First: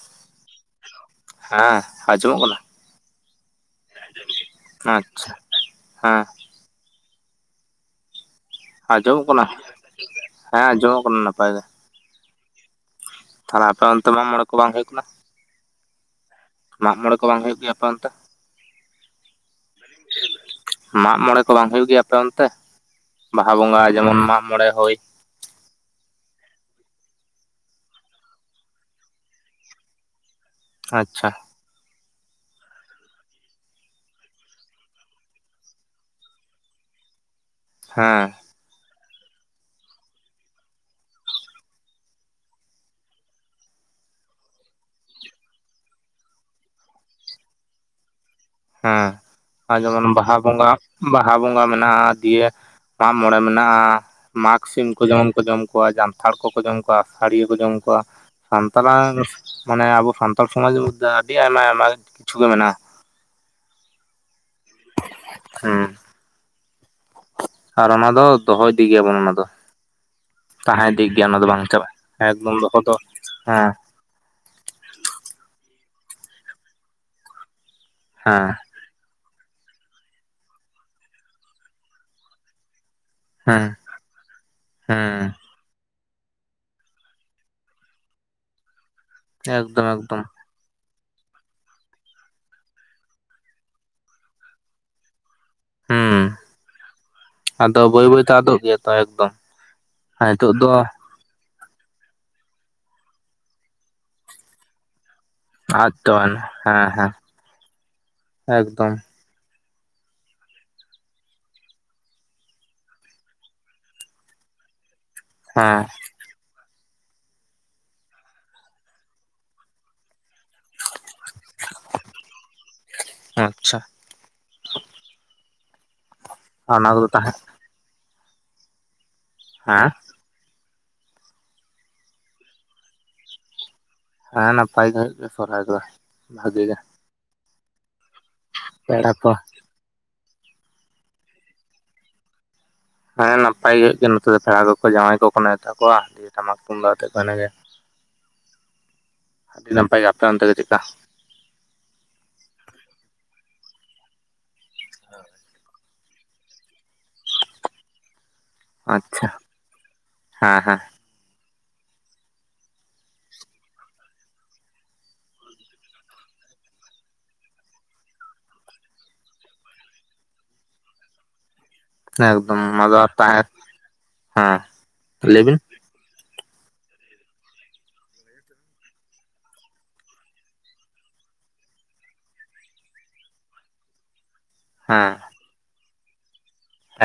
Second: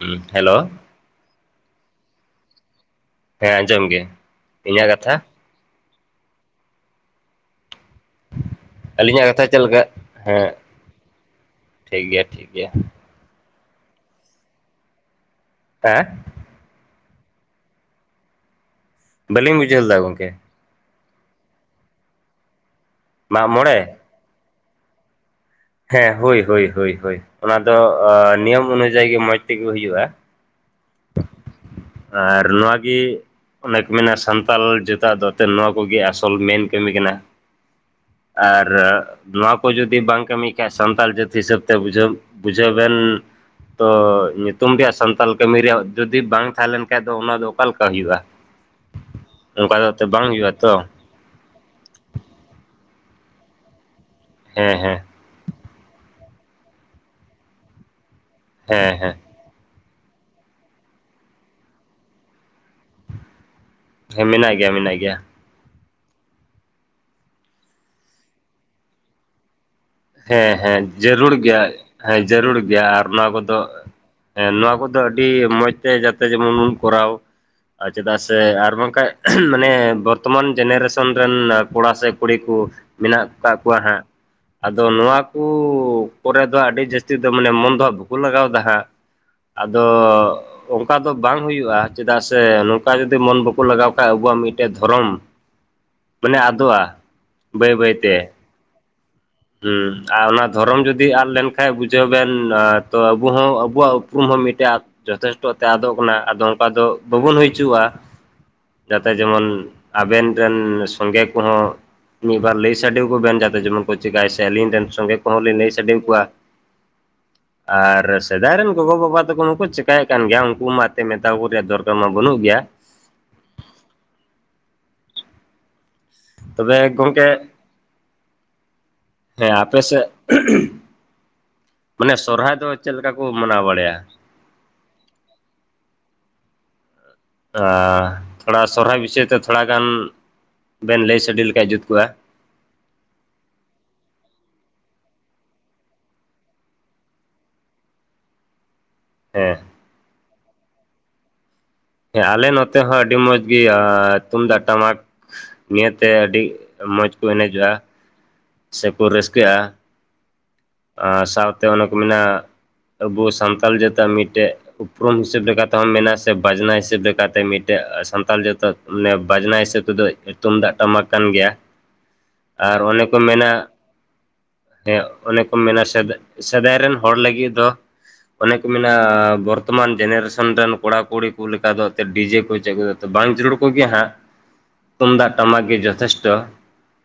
ᱦᱩᱸ ᱦᱮᱞᱳᱻ ᱦᱮᱸ ᱟᱸᱡᱚᱢᱚᱜ ᱠᱟᱱᱟ? ᱦᱮᱸ ᱟᱸᱡ ᱟᱪᱪᱷᱟ ᱦᱮᱸ ᱾ ᱟᱸᱡᱚᱢᱚᱜ ᱟᱹᱞᱤᱧᱟᱜ ᱠᱟᱱᱟ ᱠᱟᱛᱷᱟ ᱪᱮᱜ ᱞᱮᱠᱟ? ᱦᱮᱸ ᱟᱸᱡᱚᱢᱚᱜ ᱠᱟᱱᱟ ᱱᱟᱯᱟᱭ ᱜᱮ ᱴᱷᱤᱠ ᱜᱮᱭᱟ ᱴᱷᱤᱠ ᱜᱮᱭᱟ ᱾ ᱛᱟᱦᱚᱞᱮ ᱟᱯᱮ ᱚᱱᱛᱮ ᱢᱟᱜ ᱢᱚᱬᱮ ᱠᱚ ᱵᱟᱝ ᱦᱩᱭᱩᱜ ᱠᱟᱱᱟ? ᱦᱮᱸ? ᱢᱟᱜ ᱢᱚᱬᱮ ᱠᱚ ᱵᱟᱝ ᱦᱩᱭᱩᱜ ᱜᱮᱭᱟ ᱟᱯᱮ ᱚᱱᱛᱮ? ᱵᱟᱹᱞᱤᱧ ᱵᱩᱡᱷᱟᱹᱣ ᱞᱮᱫᱟ ᱜᱚᱢᱠᱮ ᱾ ᱢᱟᱜ ᱢᱚᱬᱮ ᱠᱚ ᱵᱟᱝ ᱦᱩᱭᱩᱜ ᱜᱮᱭᱟ ᱟᱯᱮ ᱚᱱᱛᱮ? ᱢᱟᱜ ᱵᱟᱦᱟ ᱢᱚᱬᱮ ᱵᱚᱸᱜᱟ ᱡᱮᱢᱚᱱ ᱢᱟᱜ ᱢᱚᱲᱮ ᱦᱳᱭ ᱾ ᱦᱮᱸ ᱦᱳᱭ ᱦᱳᱭ ᱦᱳᱭ ᱦᱳᱭ, ᱚᱱᱟ ᱫᱚ ᱱᱤᱭᱚᱢ ᱚᱱᱩᱡᱟᱭᱤ ᱜᱮ ᱢᱚᱸᱡᱽ ᱛᱮᱜᱮ ᱦᱩᱭᱩᱜᱼᱟ ᱾ ᱟᱪᱪᱷᱟ ᱾ ᱟᱨ ᱱᱚᱣᱟ ᱜᱤ ᱚᱱᱮ ᱠᱚ ᱢᱮᱱᱟ ᱥᱟᱱᱛᱟᱞ ᱡᱟᱹᱛ ᱟᱜ ᱫᱚ ᱮᱛᱮᱫ ᱱᱚᱣᱟ ᱠᱚᱜᱮ ᱟᱥᱚᱞ ᱢᱮᱱ ᱠᱟᱹᱢᱤ ᱠᱟᱱᱟ ᱾ ᱦᱮᱸ ᱾ ᱟᱨᱻ ᱱᱚᱣᱟ ᱠᱚ ᱡᱩᱫᱤ ᱵᱟᱝ ᱠᱟᱹᱢᱤ ᱠᱷᱟᱡ ᱥᱟᱱᱛᱟᱞ ᱡᱟᱹᱛ ᱦᱤᱥᱟᱹᱵᱽ ᱛᱮ ᱵᱩᱡᱷᱟᱹᱣ ᱵᱩᱡᱷᱟᱹᱣ ᱵᱮᱱ ᱛᱚ ᱧᱩᱛᱩᱢ ᱨᱮᱭᱟᱜ ᱥᱟᱱᱛᱟᱞ ᱠᱟᱹᱢᱤ ᱨᱮᱭᱟᱜ ᱡᱩᱫᱤ ᱵᱟᱝ ᱛᱟᱦᱮ ᱞᱮᱱ ᱠᱷᱟᱡ ᱫᱚ ᱚᱱᱟ ᱫᱚ ᱚᱠᱟ ᱞᱮᱠᱟ ᱦᱩᱭᱩᱜᱼᱟ ᱾ ᱦᱮᱸ ᱟᱨ ᱡᱮᱢᱚᱱ ᱵᱟᱝ ᱵᱟᱦᱟ ᱦᱩᱭᱩᱜᱼᱟ ᱵᱚᱸᱜᱟ ᱛᱚ ᱵᱟᱦᱟ ᱵᱚᱸᱜᱟ ᱢᱮᱱᱟᱜᱼᱟ ᱫᱤᱭᱮ ᱢᱟᱜ ᱢᱚᱲᱮ ᱢᱮᱱᱟᱜᱼᱟ ᱢᱟᱜᱽ ᱦᱮᱸ ᱥᱤᱢ ᱦᱮᱸ ᱠᱩ ᱡᱮᱢᱚᱱ ᱠᱚ ᱡᱚᱢ ᱠᱚᱣᱟ ᱡᱟᱱᱛᱷᱟᱲ ᱠᱚᱠᱚ ᱡᱚᱢ ᱠᱚᱣᱟ ᱟᱥᱟᱲᱤᱭᱟᱹ ᱠᱚ ᱡᱚᱢ ᱠᱚᱣᱟ ᱦᱮᱸ ᱦᱮᱸ ᱥᱟᱱᱛᱟᱲᱟᱸᱜ ᱢᱟᱱᱮ ᱟᱵᱚ ᱥᱟᱱᱛᱟᱲ ᱥᱚᱢᱟᱡᱽ ᱨᱮ ᱟᱹᱰᱤ ᱟᱭᱢᱟ ᱟᱭᱢᱟ ᱠᱤᱪᱷᱩ ᱜᱮ ᱢᱮᱱᱟᱜᱼᱟ ᱾ ᱦᱮᱸ ᱢᱮᱱᱟᱜ ᱜᱮᱭᱟ ᱢᱮᱱᱟᱜ ᱜᱮᱭᱟ ᱾ ᱦᱩᱸ ᱾ ᱟᱨ ᱚᱱᱟ ᱫᱚ ᱫᱚᱦᱚ ᱤᱫᱤ ᱜᱮᱭᱟᱵᱚᱱ ᱚᱱᱟ ᱫᱚ ᱾ ᱦᱮᱸ ᱦᱮᱸ ᱡᱟᱹᱨᱩᱲ ᱜᱮᱭᱟ ᱪᱟᱵᱟᱜᱼᱟ ᱦᱮᱸ ᱮᱠᱫᱚᱢ ᱡᱟᱹᱨᱩᱲ ᱫᱚᱦᱚ ᱜᱮᱭᱟ ᱫᱚ ᱾ ᱟᱨ ᱱᱚᱣᱟ ᱠᱚᱫᱚ ᱦᱮᱸ ᱦᱮᱸ ᱱᱚᱣᱟ ᱠᱚᱫᱚ ᱟᱹᱰᱤ ᱢᱚᱸᱡᱽ ᱛᱮ ᱡᱟᱛᱮ ᱡᱮᱢᱚᱱ ᱵᱚᱱ ᱠᱚᱨᱟᱣ [inaudible] ᱟᱨ ᱪᱮᱫᱟᱜ ᱥᱮ ᱦᱮᱸ ᱟᱨ ᱵᱟᱝᱠᱷᱟᱡ ᱢᱟᱱᱮ ᱵᱚᱨᱛᱚᱢᱟᱱ ᱡᱮᱱᱟᱨᱮᱥᱚᱱ ᱨᱮᱱ ᱠᱚᱲᱟ ᱥᱮ ᱠᱩᱲᱤ ᱠᱩ ᱢᱮᱱᱟᱜ ᱟᱠᱟᱫ ᱦᱮᱸ ᱠᱚᱣᱟ ᱦᱟᱸᱜ ᱟᱫᱚ ᱱᱚᱣᱟ ᱦᱮᱸ ᱠᱩ ᱠᱚᱨᱮ ᱫᱚ ᱟᱹᱰᱤ ᱡᱟᱹᱥᱛᱤ ᱫᱚ ᱢᱟᱱᱮ ᱢᱚᱱ ᱫᱚ ᱦᱟᱸᱜ ᱵᱟᱠᱚ ᱞᱟᱜᱟᱣ ᱮᱫᱟ ᱦᱟᱸᱜ ᱾ ᱮᱠᱫᱚᱢ ᱟᱫᱚᱻ ᱮᱠᱫᱚᱢ ᱚᱱᱠᱟ ᱫᱚ ᱵᱟᱝ ᱦᱩᱭᱩᱜᱼᱟ ᱪᱮᱫᱟᱜ ᱥᱮ ᱱᱚᱝᱠᱟ ᱡᱩᱫᱤ ᱢᱚᱱ ᱵᱟᱠᱚ ᱞᱟᱜᱟᱣ ᱠᱷᱟᱡ ᱟᱵᱚᱣᱟᱜ ᱢᱤᱫᱴᱮᱡ ᱫᱷᱚᱨᱚᱢ ᱦᱩᱸ ᱢᱟᱱᱮ ᱟᱫᱚᱜᱼᱟ [inaudible] ᱟᱫᱚ ᱵᱟᱹᱭ ᱵᱟᱹᱭᱛᱮ ᱟᱫᱚᱜ ᱜᱮᱭᱟ ᱛᱚ ᱮᱠᱫᱚᱢ ᱾ ᱦᱩᱸ ᱟᱨ ᱚᱱᱟ ᱫᱷᱚᱨᱚᱢ ᱡᱩᱫᱤ ᱡᱟᱹᱛᱤ ᱟᱫ ᱞᱮᱱᱠᱷᱟᱱ ᱵᱩᱡᱷᱟᱹᱣ ᱵᱮᱱ ᱛᱚ ᱟᱵᱚ ᱦᱚᱸ ᱟᱵᱚᱣᱟᱜ ᱩᱯᱨᱩᱢ ᱦᱚᱸ ᱢᱤᱫᱴᱮᱡ ᱡᱚᱛᱷᱮᱥᱴᱚ ᱛᱮ ᱟᱫ ᱟᱫᱚᱜ ᱠᱟᱱᱟ ᱪᱟᱵᱟᱭᱮᱱᱟ ᱟᱫᱚ ᱚᱱᱠᱟ ᱦᱮᱸ ᱫᱚ ᱦᱮᱸ ᱵᱟᱵᱚᱱ ᱦᱩᱭᱪᱚᱼᱟ ᱮᱠᱫᱚᱢ ᱡᱟᱛᱮ ᱡᱮᱢᱚᱱ ᱟᱵᱮᱱ ᱨᱮᱱ ᱥᱚᱸᱜᱮ ᱠᱚᱦᱚᱸ ᱢᱤᱫ ᱵᱟᱨ ᱞᱟᱹᱭ ᱥᱟᱰᱮ ᱟᱠᱚᱵᱮᱱ ᱡᱟᱛᱮ ᱡᱮᱢᱚᱱ ᱠᱚ ᱪᱤᱠᱟᱭ ᱥᱮ ᱟᱹᱞᱤᱧ ᱨᱮᱱ ᱥᱚᱸᱜᱮ ᱠᱚᱦᱚᱸ ᱞᱤᱧ ᱞᱟᱹᱭ ᱦᱮᱸ ᱥᱟᱰᱮᱣ ᱠᱚᱣᱟ ᱾ ᱟᱨ ᱥᱮᱫᱟᱭ ᱨᱮᱱ ᱜᱚᱜᱚᱵᱟᱵᱟ ᱛᱟᱠᱚ ᱢᱟᱠᱚ ᱪᱮᱠᱟᱭᱮᱜ ᱠᱟᱱ ᱜᱮᱭᱟ, ᱩᱝᱠᱩ ᱢᱟ ᱛᱮ ᱢᱮᱛᱟ ᱠᱚ ᱨᱮᱭᱟᱜ ᱫᱚᱨᱠᱟᱨ ᱢᱟ ᱵᱟᱹᱱᱩᱜ ᱜᱮᱭᱟ ᱾ ᱟᱪᱪᱷᱟ ᱾ ᱛᱚᱵᱮ ᱜᱚᱝᱠᱮ ᱦᱮᱸ, ᱟᱯᱮ ᱥᱮᱜ ᱢᱟᱱᱮ ᱥᱚᱨᱦᱟᱭ ᱫᱚ ᱪᱮᱫᱞᱮᱠᱟ ᱠᱚ ᱢᱟᱱᱟᱣ ᱵᱟᱲᱟᱭᱟ? ᱦᱮᱸ, ᱱᱟᱯᱟᱭ ᱜᱷᱟᱹᱜ ᱥᱚᱨᱦᱟᱭ ᱫᱚ ᱵᱷᱟᱜᱤ ᱜᱮ ᱾ ᱟᱻ ᱛᱷᱚᱲᱟ ᱥᱚᱨᱚᱦᱟᱭ ᱯᱮᱲᱟ ᱵᱤᱥᱚᱭ ᱠᱚ ᱛᱮ ᱛᱷᱚᱲᱟ ᱜᱟᱱ ᱵᱮᱱ ᱞᱟᱹᱭ ᱥᱟᱰᱮ ᱞᱮᱠᱷᱟᱡ ᱡᱩᱛ ᱠᱚᱜᱼᱟ? ᱦᱮᱸ, ᱱᱟᱯᱟᱭ ᱜᱮ ᱦᱩᱭᱩᱜ ᱜᱮᱭᱟ ᱱᱚᱛᱮ ᱫᱚ ᱯᱮᱲᱟ ᱠᱚ ᱡᱟᱶᱟᱭ ᱠᱚᱠᱚ ᱱᱮᱣᱛᱟ ᱠᱚᱣᱟ ᱾ ᱫᱤᱭᱮ ᱴᱟᱢᱟᱠ ᱛᱩᱢᱫᱟᱜ ᱟᱛᱮᱜ ᱠᱚ ᱤᱱᱮᱡᱟ ᱾ ᱦᱮᱸ ᱾ ᱱᱟᱯᱟᱭ ᱜᱮ ᱟᱯᱮ ᱚᱱᱛᱮ ᱜᱮ ᱪᱮᱫᱠᱟ? ᱦᱮᱸ, ᱟᱞᱮ ᱱᱚᱛᱮ ᱦᱚᱸ ᱟᱹᱰᱤ ᱢᱚᱸᱡᱽ ᱜᱮ ᱟᱸᱻ ᱛᱩᱢᱫᱟᱜ ᱴᱟᱢᱟᱠ ᱱᱤᱭᱟᱹ ᱛᱮ ᱟᱹᱰᱤ ᱢᱚᱸᱡᱽ ᱠᱚ ᱮᱱᱮᱡᱚᱜᱼᱟ ᱾ ᱟᱪᱪᱷᱟ, ᱦᱮᱸ ᱦᱮᱸ ᱾ ᱟᱨ ᱥᱟᱶᱛᱮ ᱚᱱᱟ ᱠᱚ ᱢᱮᱱᱟ ᱟᱵᱚ ᱥᱟᱱᱛᱟᱞ ᱡᱟᱹᱛᱟᱹᱜ ᱢᱤᱫᱴᱮᱜ ᱩᱯᱨᱩᱢ ᱦᱤᱥᱟᱹᱵ ᱞᱮᱠᱟᱛᱮᱦᱚᱢ ᱢᱮ ᱵᱟᱡᱽᱱᱟ ᱦᱤᱥᱟᱹᱵ ᱞᱮᱠᱟᱛᱮ ᱢᱤᱫᱴᱮᱜ ᱥᱟᱱᱛᱟᱞ ᱡᱟᱹᱛᱟᱹᱫ ᱚᱱᱮ ᱵᱟᱡᱽᱱᱟ ᱦᱤᱥᱟᱹᱵ ᱛᱮᱫᱚ ᱛᱩᱢᱫᱟᱜ ᱴᱟᱢᱟᱠ ᱠᱟᱱ ᱜᱮᱭᱟ ᱾ ᱮᱠᱫᱚᱢ ᱚᱱᱟ ᱫᱚ ᱛᱟᱦᱮᱸ ᱦᱮᱸ ᱚᱱᱮ ᱞᱟᱹᱭ ᱠᱚ ᱵᱤᱱ! ᱢᱮᱱᱟ ᱥᱮᱵᱮᱜ ᱥᱮᱫᱟᱭ ᱨᱮᱱ ᱦᱚᱲ ᱞᱟᱹᱜᱤᱫ ᱫᱚ ᱚᱱᱮ ᱠᱚ ᱢᱮᱱᱟᱻ ᱵᱚᱨᱛᱚᱢᱟᱱ ᱡᱮᱱᱟᱨᱮᱥᱚᱱ ᱨᱮᱱ ᱠᱚᱲᱟ ᱠᱩᱲᱤ ᱠᱩ ᱞᱮᱠᱟ ᱫᱚ ᱮᱱᱛᱮᱡ ᱰᱤᱡᱮ ᱠᱚ ᱪᱟᱹᱜᱩᱭᱟ, ᱛᱚ ᱵᱟᱝ ᱡᱟᱹᱨᱩᱲ ᱠᱚᱜᱮ ᱦᱟᱸᱜ ᱾ [inaudible] ᱛᱩᱢᱫᱟᱜ ᱴᱟᱢᱟᱠ ᱜᱮ ᱡᱚᱛᱷᱮᱥᱴᱚ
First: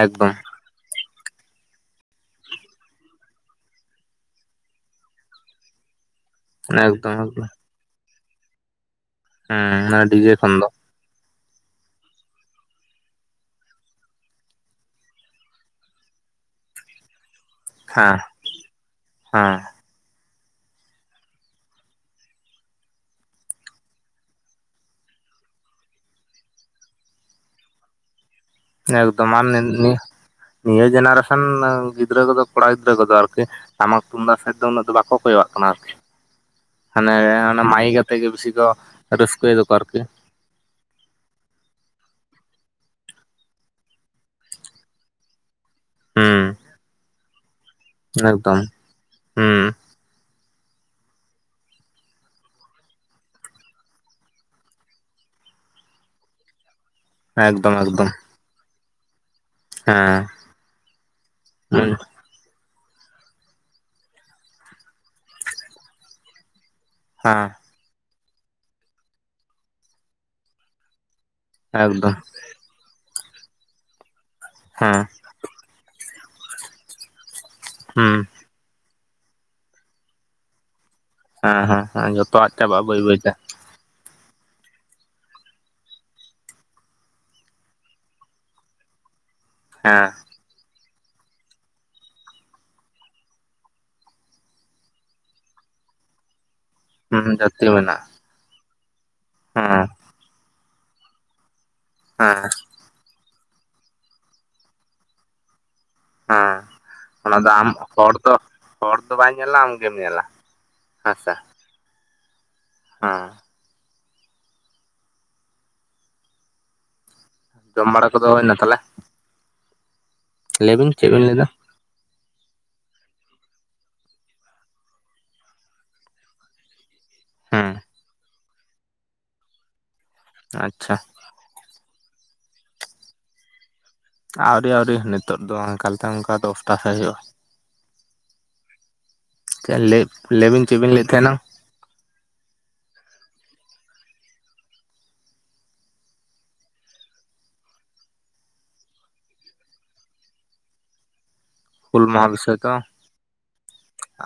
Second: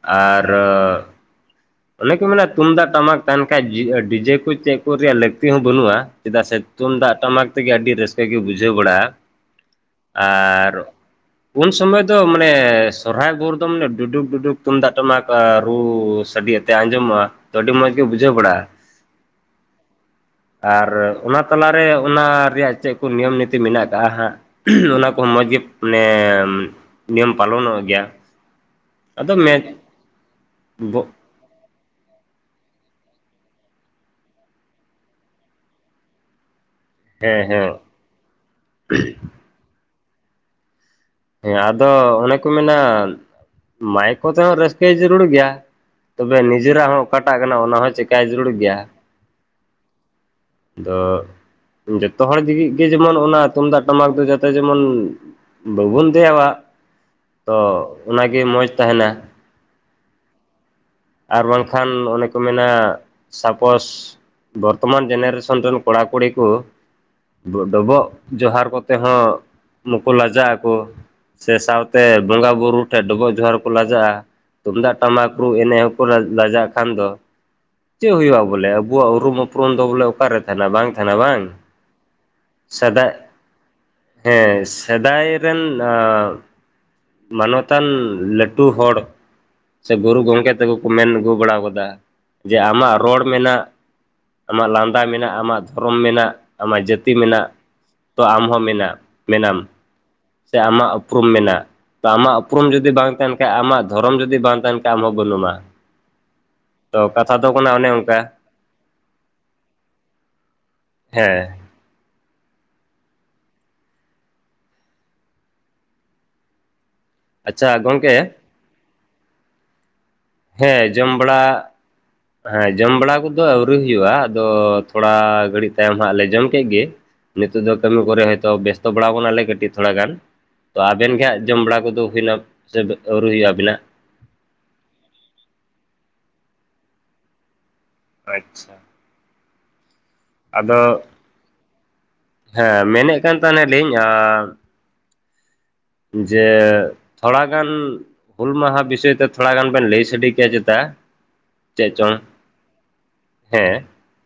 ᱮᱠᱫᱚᱢ ᱟᱨ ᱟᱨ ᱚᱱᱮ ᱠᱚ ᱢᱮᱱᱟ ᱛᱩᱢᱫᱟᱜ ᱴᱟᱢᱟᱠ ᱠᱟᱱ ᱠᱷᱟᱡ ᱡᱮᱜ ᱰᱤᱡᱮ ᱠᱚ ᱪᱮᱫ ᱠᱚ ᱨᱮᱭᱟᱜ ᱞᱟᱹᱠᱛᱤ ᱦᱚᱸ ᱵᱟᱹᱱᱩᱜᱼᱟ ᱾ ᱪᱮᱫᱟᱜ ᱥᱮ ᱛᱩᱢᱫᱟᱜ ᱴᱟᱢᱟᱠ ᱛᱮᱜᱮ ᱟᱹᱰᱤ ᱨᱟᱹᱥ ᱠᱟᱹ ᱜᱮ ᱵᱩᱡᱷᱟᱹᱣ ᱵᱟᱲᱟᱜᱼᱟ, ᱦᱩᱸ ᱰᱤᱡᱮ ᱠᱷᱚᱱ ᱫᱚ ᱟᱨᱻ ᱩᱱ ᱥᱚᱢᱚᱭ ᱫᱚ ᱢᱟᱱᱮ ᱥᱚᱨᱦᱟᱭ ᱵᱷᱳᱨ ᱫᱚ ᱢᱟᱱᱮ ᱰᱩᱰᱩᱠᱼᱩᱰᱩᱠ ᱛᱩᱢᱫᱟᱜ ᱴᱟᱢᱟᱠ ᱟᱸ ᱨᱩ ᱥᱟᱰᱮᱛ ᱛᱮ ᱟᱸᱡᱚᱢᱮᱜᱼᱟ ᱛᱚ ᱟᱹᱰᱤ ᱢᱚᱡᱽ ᱜᱮ ᱦᱮᱸ ᱵᱩᱡᱷᱟᱹ ᱵᱟᱲᱟᱜᱼᱟ ᱾ ᱦᱮᱸ ᱟᱨ ᱚᱱᱟ ᱛᱟᱞᱟᱨᱮ ᱚᱱᱟ ᱨᱮᱭᱟᱜ ᱪᱮᱜ ᱠᱚ ᱱᱤᱭᱚᱢ ᱱᱤᱛᱤ ᱢᱮᱱᱟᱜ ᱟᱠᱟᱜᱼᱟ ᱦᱟᱸᱜ? ᱚᱱᱟ ᱠᱚᱦᱚᱸ ᱢᱚᱸᱡᱽ ᱜᱮ ᱱᱮ ᱱᱤᱭᱚᱢ ᱯᱟᱞᱚᱱᱚᱜ ᱜᱮᱭᱟ ᱾ ᱮᱠᱫᱚᱢ, ᱟᱱ ᱱᱤ-ᱱᱤᱭᱟᱹ ᱱᱤᱭᱟᱹ ᱡᱮᱱᱟᱨᱮᱥᱚᱱ ᱜᱤᱫᱽᱨᱟᱹ ᱠᱚᱫᱚ ᱠᱚᱲᱟ ᱜᱤᱫᱽᱨᱟᱹ ᱠᱚᱫᱚ ᱟᱨᱠᱤ ᱴᱟᱢᱟᱠ ᱛᱩᱢᱫᱟᱜ ᱥᱮᱫ ᱫᱚ ᱩᱱᱟᱹᱜ ᱫᱚ ᱵᱟᱠᱚ ᱠᱚᱭᱚᱣᱟᱜ ᱠᱟᱱᱟ ᱟᱨᱠᱤ ᱾ ᱦᱟᱱᱮ ᱦᱮᱸ ᱚᱱᱮ ᱦᱮᱸ ᱢᱟᱭᱤᱠ ᱟᱛᱮ ᱜᱮ ᱵᱮᱥᱤ ᱠᱚ ᱨᱟᱹᱥᱠᱟᱹᱭ ᱫᱟᱠᱚ ᱟᱨᱠᱤ ᱾ ᱦᱮᱸ ᱟᱫᱚ ᱚᱱᱮ ᱠᱚ ᱢᱮᱱᱟ ᱢᱟᱭᱤᱠ ᱠᱚᱛᱮ ᱦᱚᱸ ᱨᱟᱹᱥᱠᱟᱹᱭ ᱡᱟᱹᱨᱩᱲ ᱜᱮᱭᱟ, ᱛᱚᱵᱮ ᱦᱩᱸ ᱱᱤᱡᱮᱨᱟᱜ ᱦᱚᱸ ᱚᱠᱟᱴᱟᱜ ᱠᱟᱱᱟ ᱚᱱᱟ ᱦᱚᱸ ᱪᱮᱠᱟᱭ ᱡᱟᱹᱨᱩᱲ ᱮᱠᱫᱚᱢ ᱜᱮᱭᱟ ᱾ ᱦᱩᱸ ᱾ ᱟᱫᱚ ᱡᱚᱛᱚ ᱦᱚᱲ ᱡᱤᱜᱤᱜ ᱜᱮ ᱡᱮᱢᱚᱱ ᱚᱱᱟ ᱛᱩᱢᱫᱟᱜ ᱴᱟᱢᱟᱠ ᱫᱚ ᱡᱟᱛᱮ ᱡᱮᱢᱚᱱ ᱵᱟᱵᱩᱱ ᱫᱮᱣᱟᱣᱟ, ᱛᱚ ᱮᱠᱫᱚᱢ ᱮᱠᱫᱚᱢ ᱚᱱᱟᱜᱮ ᱢᱚᱡᱽ ᱛᱟᱦᱮᱱᱟ ᱾ ᱦᱮᱸ ᱾ ᱟᱨ ᱵᱟᱝᱠᱷᱟᱱ ᱚᱱᱮ ᱠᱚ ᱢᱮᱱᱟ ᱥᱟᱯᱳᱥ ᱵᱚᱨᱛᱚᱢᱟᱱ ᱡᱮᱱᱟᱨᱮᱥᱚᱱ ᱨᱮᱱ ᱠᱚᱲᱟ ᱠᱩᱲᱤ ᱠᱚ ᱦᱮᱸ [unintelligible] ᱰᱚᱵᱚᱜ ᱡᱚᱦᱟᱨ ᱠᱚᱛᱮ ᱦᱚᱸ ᱱᱩᱠᱩ ᱞᱟᱡᱟᱜ ᱟᱠᱚ ᱾ ᱥᱮ ᱥᱟᱶᱛᱮ ᱮᱠᱫᱚᱢ ᱵᱚᱸᱜᱟ ᱵᱩᱨᱩ ᱴᱷᱮᱡ ᱰᱚᱵᱚᱜ ᱡᱚᱦᱟᱨ ᱠᱚ ᱞᱟᱡᱟᱜᱼᱟ ᱛᱩᱢᱫᱟᱜ ᱦᱮᱸ ᱴᱟᱢᱟᱠ ᱨᱩ ᱮᱱᱮᱡ ᱦᱚᱸ ᱞᱟᱜᱟᱜ ᱠᱷᱟᱱ ᱫᱚ ᱪᱮᱫ ᱦᱩᱸ ᱦᱩᱭᱩᱜᱼᱟ ᱵᱚᱞᱮ ᱟᱵᱚᱣᱟᱜ ᱩᱨᱩᱢ ᱩᱯᱨᱩᱢ ᱫᱚ ᱵᱚᱞᱮ ᱚᱠᱟ ᱨᱮᱼᱼ [unintelligible] ᱵᱟᱝ ᱛᱟᱦᱮᱱᱟ ᱵᱟᱝ ᱦᱮᱸ ᱦᱮᱸ ᱡᱚᱛᱚᱣᱟᱜ ᱪᱟᱵᱟᱜᱼᱟ ᱵᱟᱹᱭ ᱥᱟᱫᱟᱜ ᱵᱟᱹᱭᱛᱮ ᱦᱮᱸ ᱥᱮᱫᱟᱭ ᱨᱮᱱ [unintelligible] ᱢᱟᱱᱚᱛᱟᱱ ᱞᱟᱹᱴᱩ ᱦᱚᱲᱼᱼ ᱥᱮ ᱦᱮᱸ ᱜᱩᱨᱩ ᱜᱚᱢᱠᱮ ᱛᱟᱠᱚ ᱠᱚ ᱢᱮᱱ ᱟᱹᱜᱩ ᱵᱟᱲᱟ ᱟᱠᱟᱫᱟ ᱠᱟᱫᱟ ᱡᱮ ᱟᱢᱟᱜ ᱨᱚᱲ ᱢᱮᱱᱟᱜ ᱟᱢᱟᱜ ᱞᱟᱸᱫᱟ ᱢᱮᱱᱟᱜᱼᱟ ᱟᱢᱟᱜ ᱫᱷᱚᱨᱚᱢ ᱢᱮᱱᱟᱜ ᱟᱢᱟᱜ ᱡᱟᱹᱛᱤ ᱦᱩᱸ ᱢᱮᱱᱟᱜ ᱡᱟᱹᱛᱤ ᱢᱮᱱᱟᱜᱼᱟ ᱛᱚ ᱟᱢ ᱦᱚᱸ ᱢᱮᱱᱟ ᱢᱮᱱᱟᱢ ᱦᱮᱸ ᱥᱮ ᱟᱢᱟᱜ ᱩᱯᱨᱩᱢ ᱢᱮᱱᱟᱜ ᱛᱚ ᱟᱢᱟᱜ ᱦᱮᱸ ᱩᱯᱨᱩᱢ ᱡᱩᱫᱤᱼᱼ ᱡᱩᱫᱤ ᱵᱟᱝ ᱛᱟᱦᱮᱱ ᱠᱷᱟᱡ ᱟᱢᱟᱜ ᱫᱷᱚᱨᱚᱢ ᱡᱩᱫᱤ ᱵᱟᱝ ᱛᱟᱦᱮᱱ ᱠᱷᱟᱡ ᱟᱢ ᱦᱚᱸ ᱵᱟᱹᱱᱩᱢᱟ ᱦᱮᱸ ᱛᱚ ᱚᱱᱟ ᱠᱟᱛᱷᱟ ᱫᱚ ᱟᱢ ᱠᱟᱱᱟ ᱚᱱᱮ ᱦᱚᱲ ᱚᱱᱠᱟ ᱫᱚ ᱦᱚᱲ ᱫᱚ ᱵᱟᱭ ᱧᱮᱞᱟ ᱟᱢ ᱜᱮᱢ ᱧᱮᱞᱟ ᱟᱥᱟᱼᱼ ᱦᱮᱸ ᱦᱮᱸ ᱟᱪᱪᱷᱟ ᱡᱚᱢ ᱵᱟᱲᱟ ᱠᱚᱫᱚ ᱜᱚᱝᱠᱮ ᱦᱩᱭᱱᱟ ᱛᱟᱦᱞᱮ ᱦᱮᱸ ᱪᱮᱫ ᱡᱚᱢ ᱵᱤᱱ ᱞᱟᱹᱭᱫᱟ ᱵᱟᱲᱟ ᱦᱮᱸ ᱡᱚᱢ ᱵᱟᱲᱟ ᱠᱚᱫᱚ ᱟᱹᱣᱨᱤ ᱦᱩᱭᱩᱜᱼᱟ ᱟᱫᱚ ᱛᱷᱚᱲᱟ ᱜᱷᱟᱹᱲᱤᱡ ᱛᱟᱭᱚᱢ ᱦᱟᱸᱜ ᱞᱮ ᱡᱚᱢ ᱠᱮᱫ ᱜᱮᱼᱼ ᱱᱤᱛᱚᱜ ᱫᱚ ᱦᱮᱸ ᱠᱟᱹᱢᱤ ᱠᱚᱨᱮ ᱦᱚᱭᱛᱳ ᱵᱮᱥᱛᱚ ᱵᱟᱲᱟᱣ ᱟᱠᱟᱱᱟᱞᱮ ᱠᱟᱹᱴᱤᱡ ᱛᱷᱚᱲᱟ ᱜᱟᱱ ᱛᱚ ᱟᱪᱪᱷᱟ ᱟᱵᱮᱱ ᱜᱮ ᱦᱟᱸᱜ ᱡᱚᱢ ᱵᱟᱲᱟ ᱠᱚᱫᱚ ᱦᱩᱭᱱᱟ ᱥᱮ ᱟᱹᱣᱨᱤ ᱦᱩᱭᱩᱜᱼᱟ ᱟᱵᱤᱱᱟᱜᱼᱼ ᱟᱹᱣᱨᱤ ᱟᱹᱣᱨᱤ ᱱᱤᱛᱚᱜ ᱫᱚ ᱚᱱᱠᱟ ᱞᱮᱠᱟ ᱚᱱᱠᱟ ᱫᱚᱥᱴᱟ ᱥᱮᱫ ᱦᱩᱭᱩᱜᱼᱟ ᱟᱪᱪᱷᱟ ᱪᱮ ᱞᱟᱹᱭ ᱞᱟᱹᱭ ᱵᱤᱱ ᱪᱮᱫ ᱟᱫᱚ ᱵᱤᱱ ᱞᱟᱹᱭ ᱮᱫ ᱛᱟᱦᱮᱱᱟ ᱦᱮᱸ ᱢᱮᱱᱮᱫ ᱠᱟᱱ ᱛᱟᱦᱮᱱᱟ ᱞᱤᱧ ᱟᱨᱼᱼ ᱡᱮ ᱛᱷᱚᱲᱟᱜᱟᱱ ᱦᱩᱞ ᱢᱟᱦᱟ ᱵᱤᱥᱚᱭ ᱛᱮ ᱛᱷᱚᱲᱟ ᱜᱟᱱ ᱵᱮᱱ ᱞᱟᱹᱭ ᱥᱟᱰᱮ ᱠᱮᱭᱟ ᱪᱮᱛᱟ ᱪᱮᱫ ᱦᱩᱞ ᱪᱚᱝ ᱢᱟᱦᱟ ᱵᱤᱥᱚᱭ ᱛᱚ ᱦᱮᱸ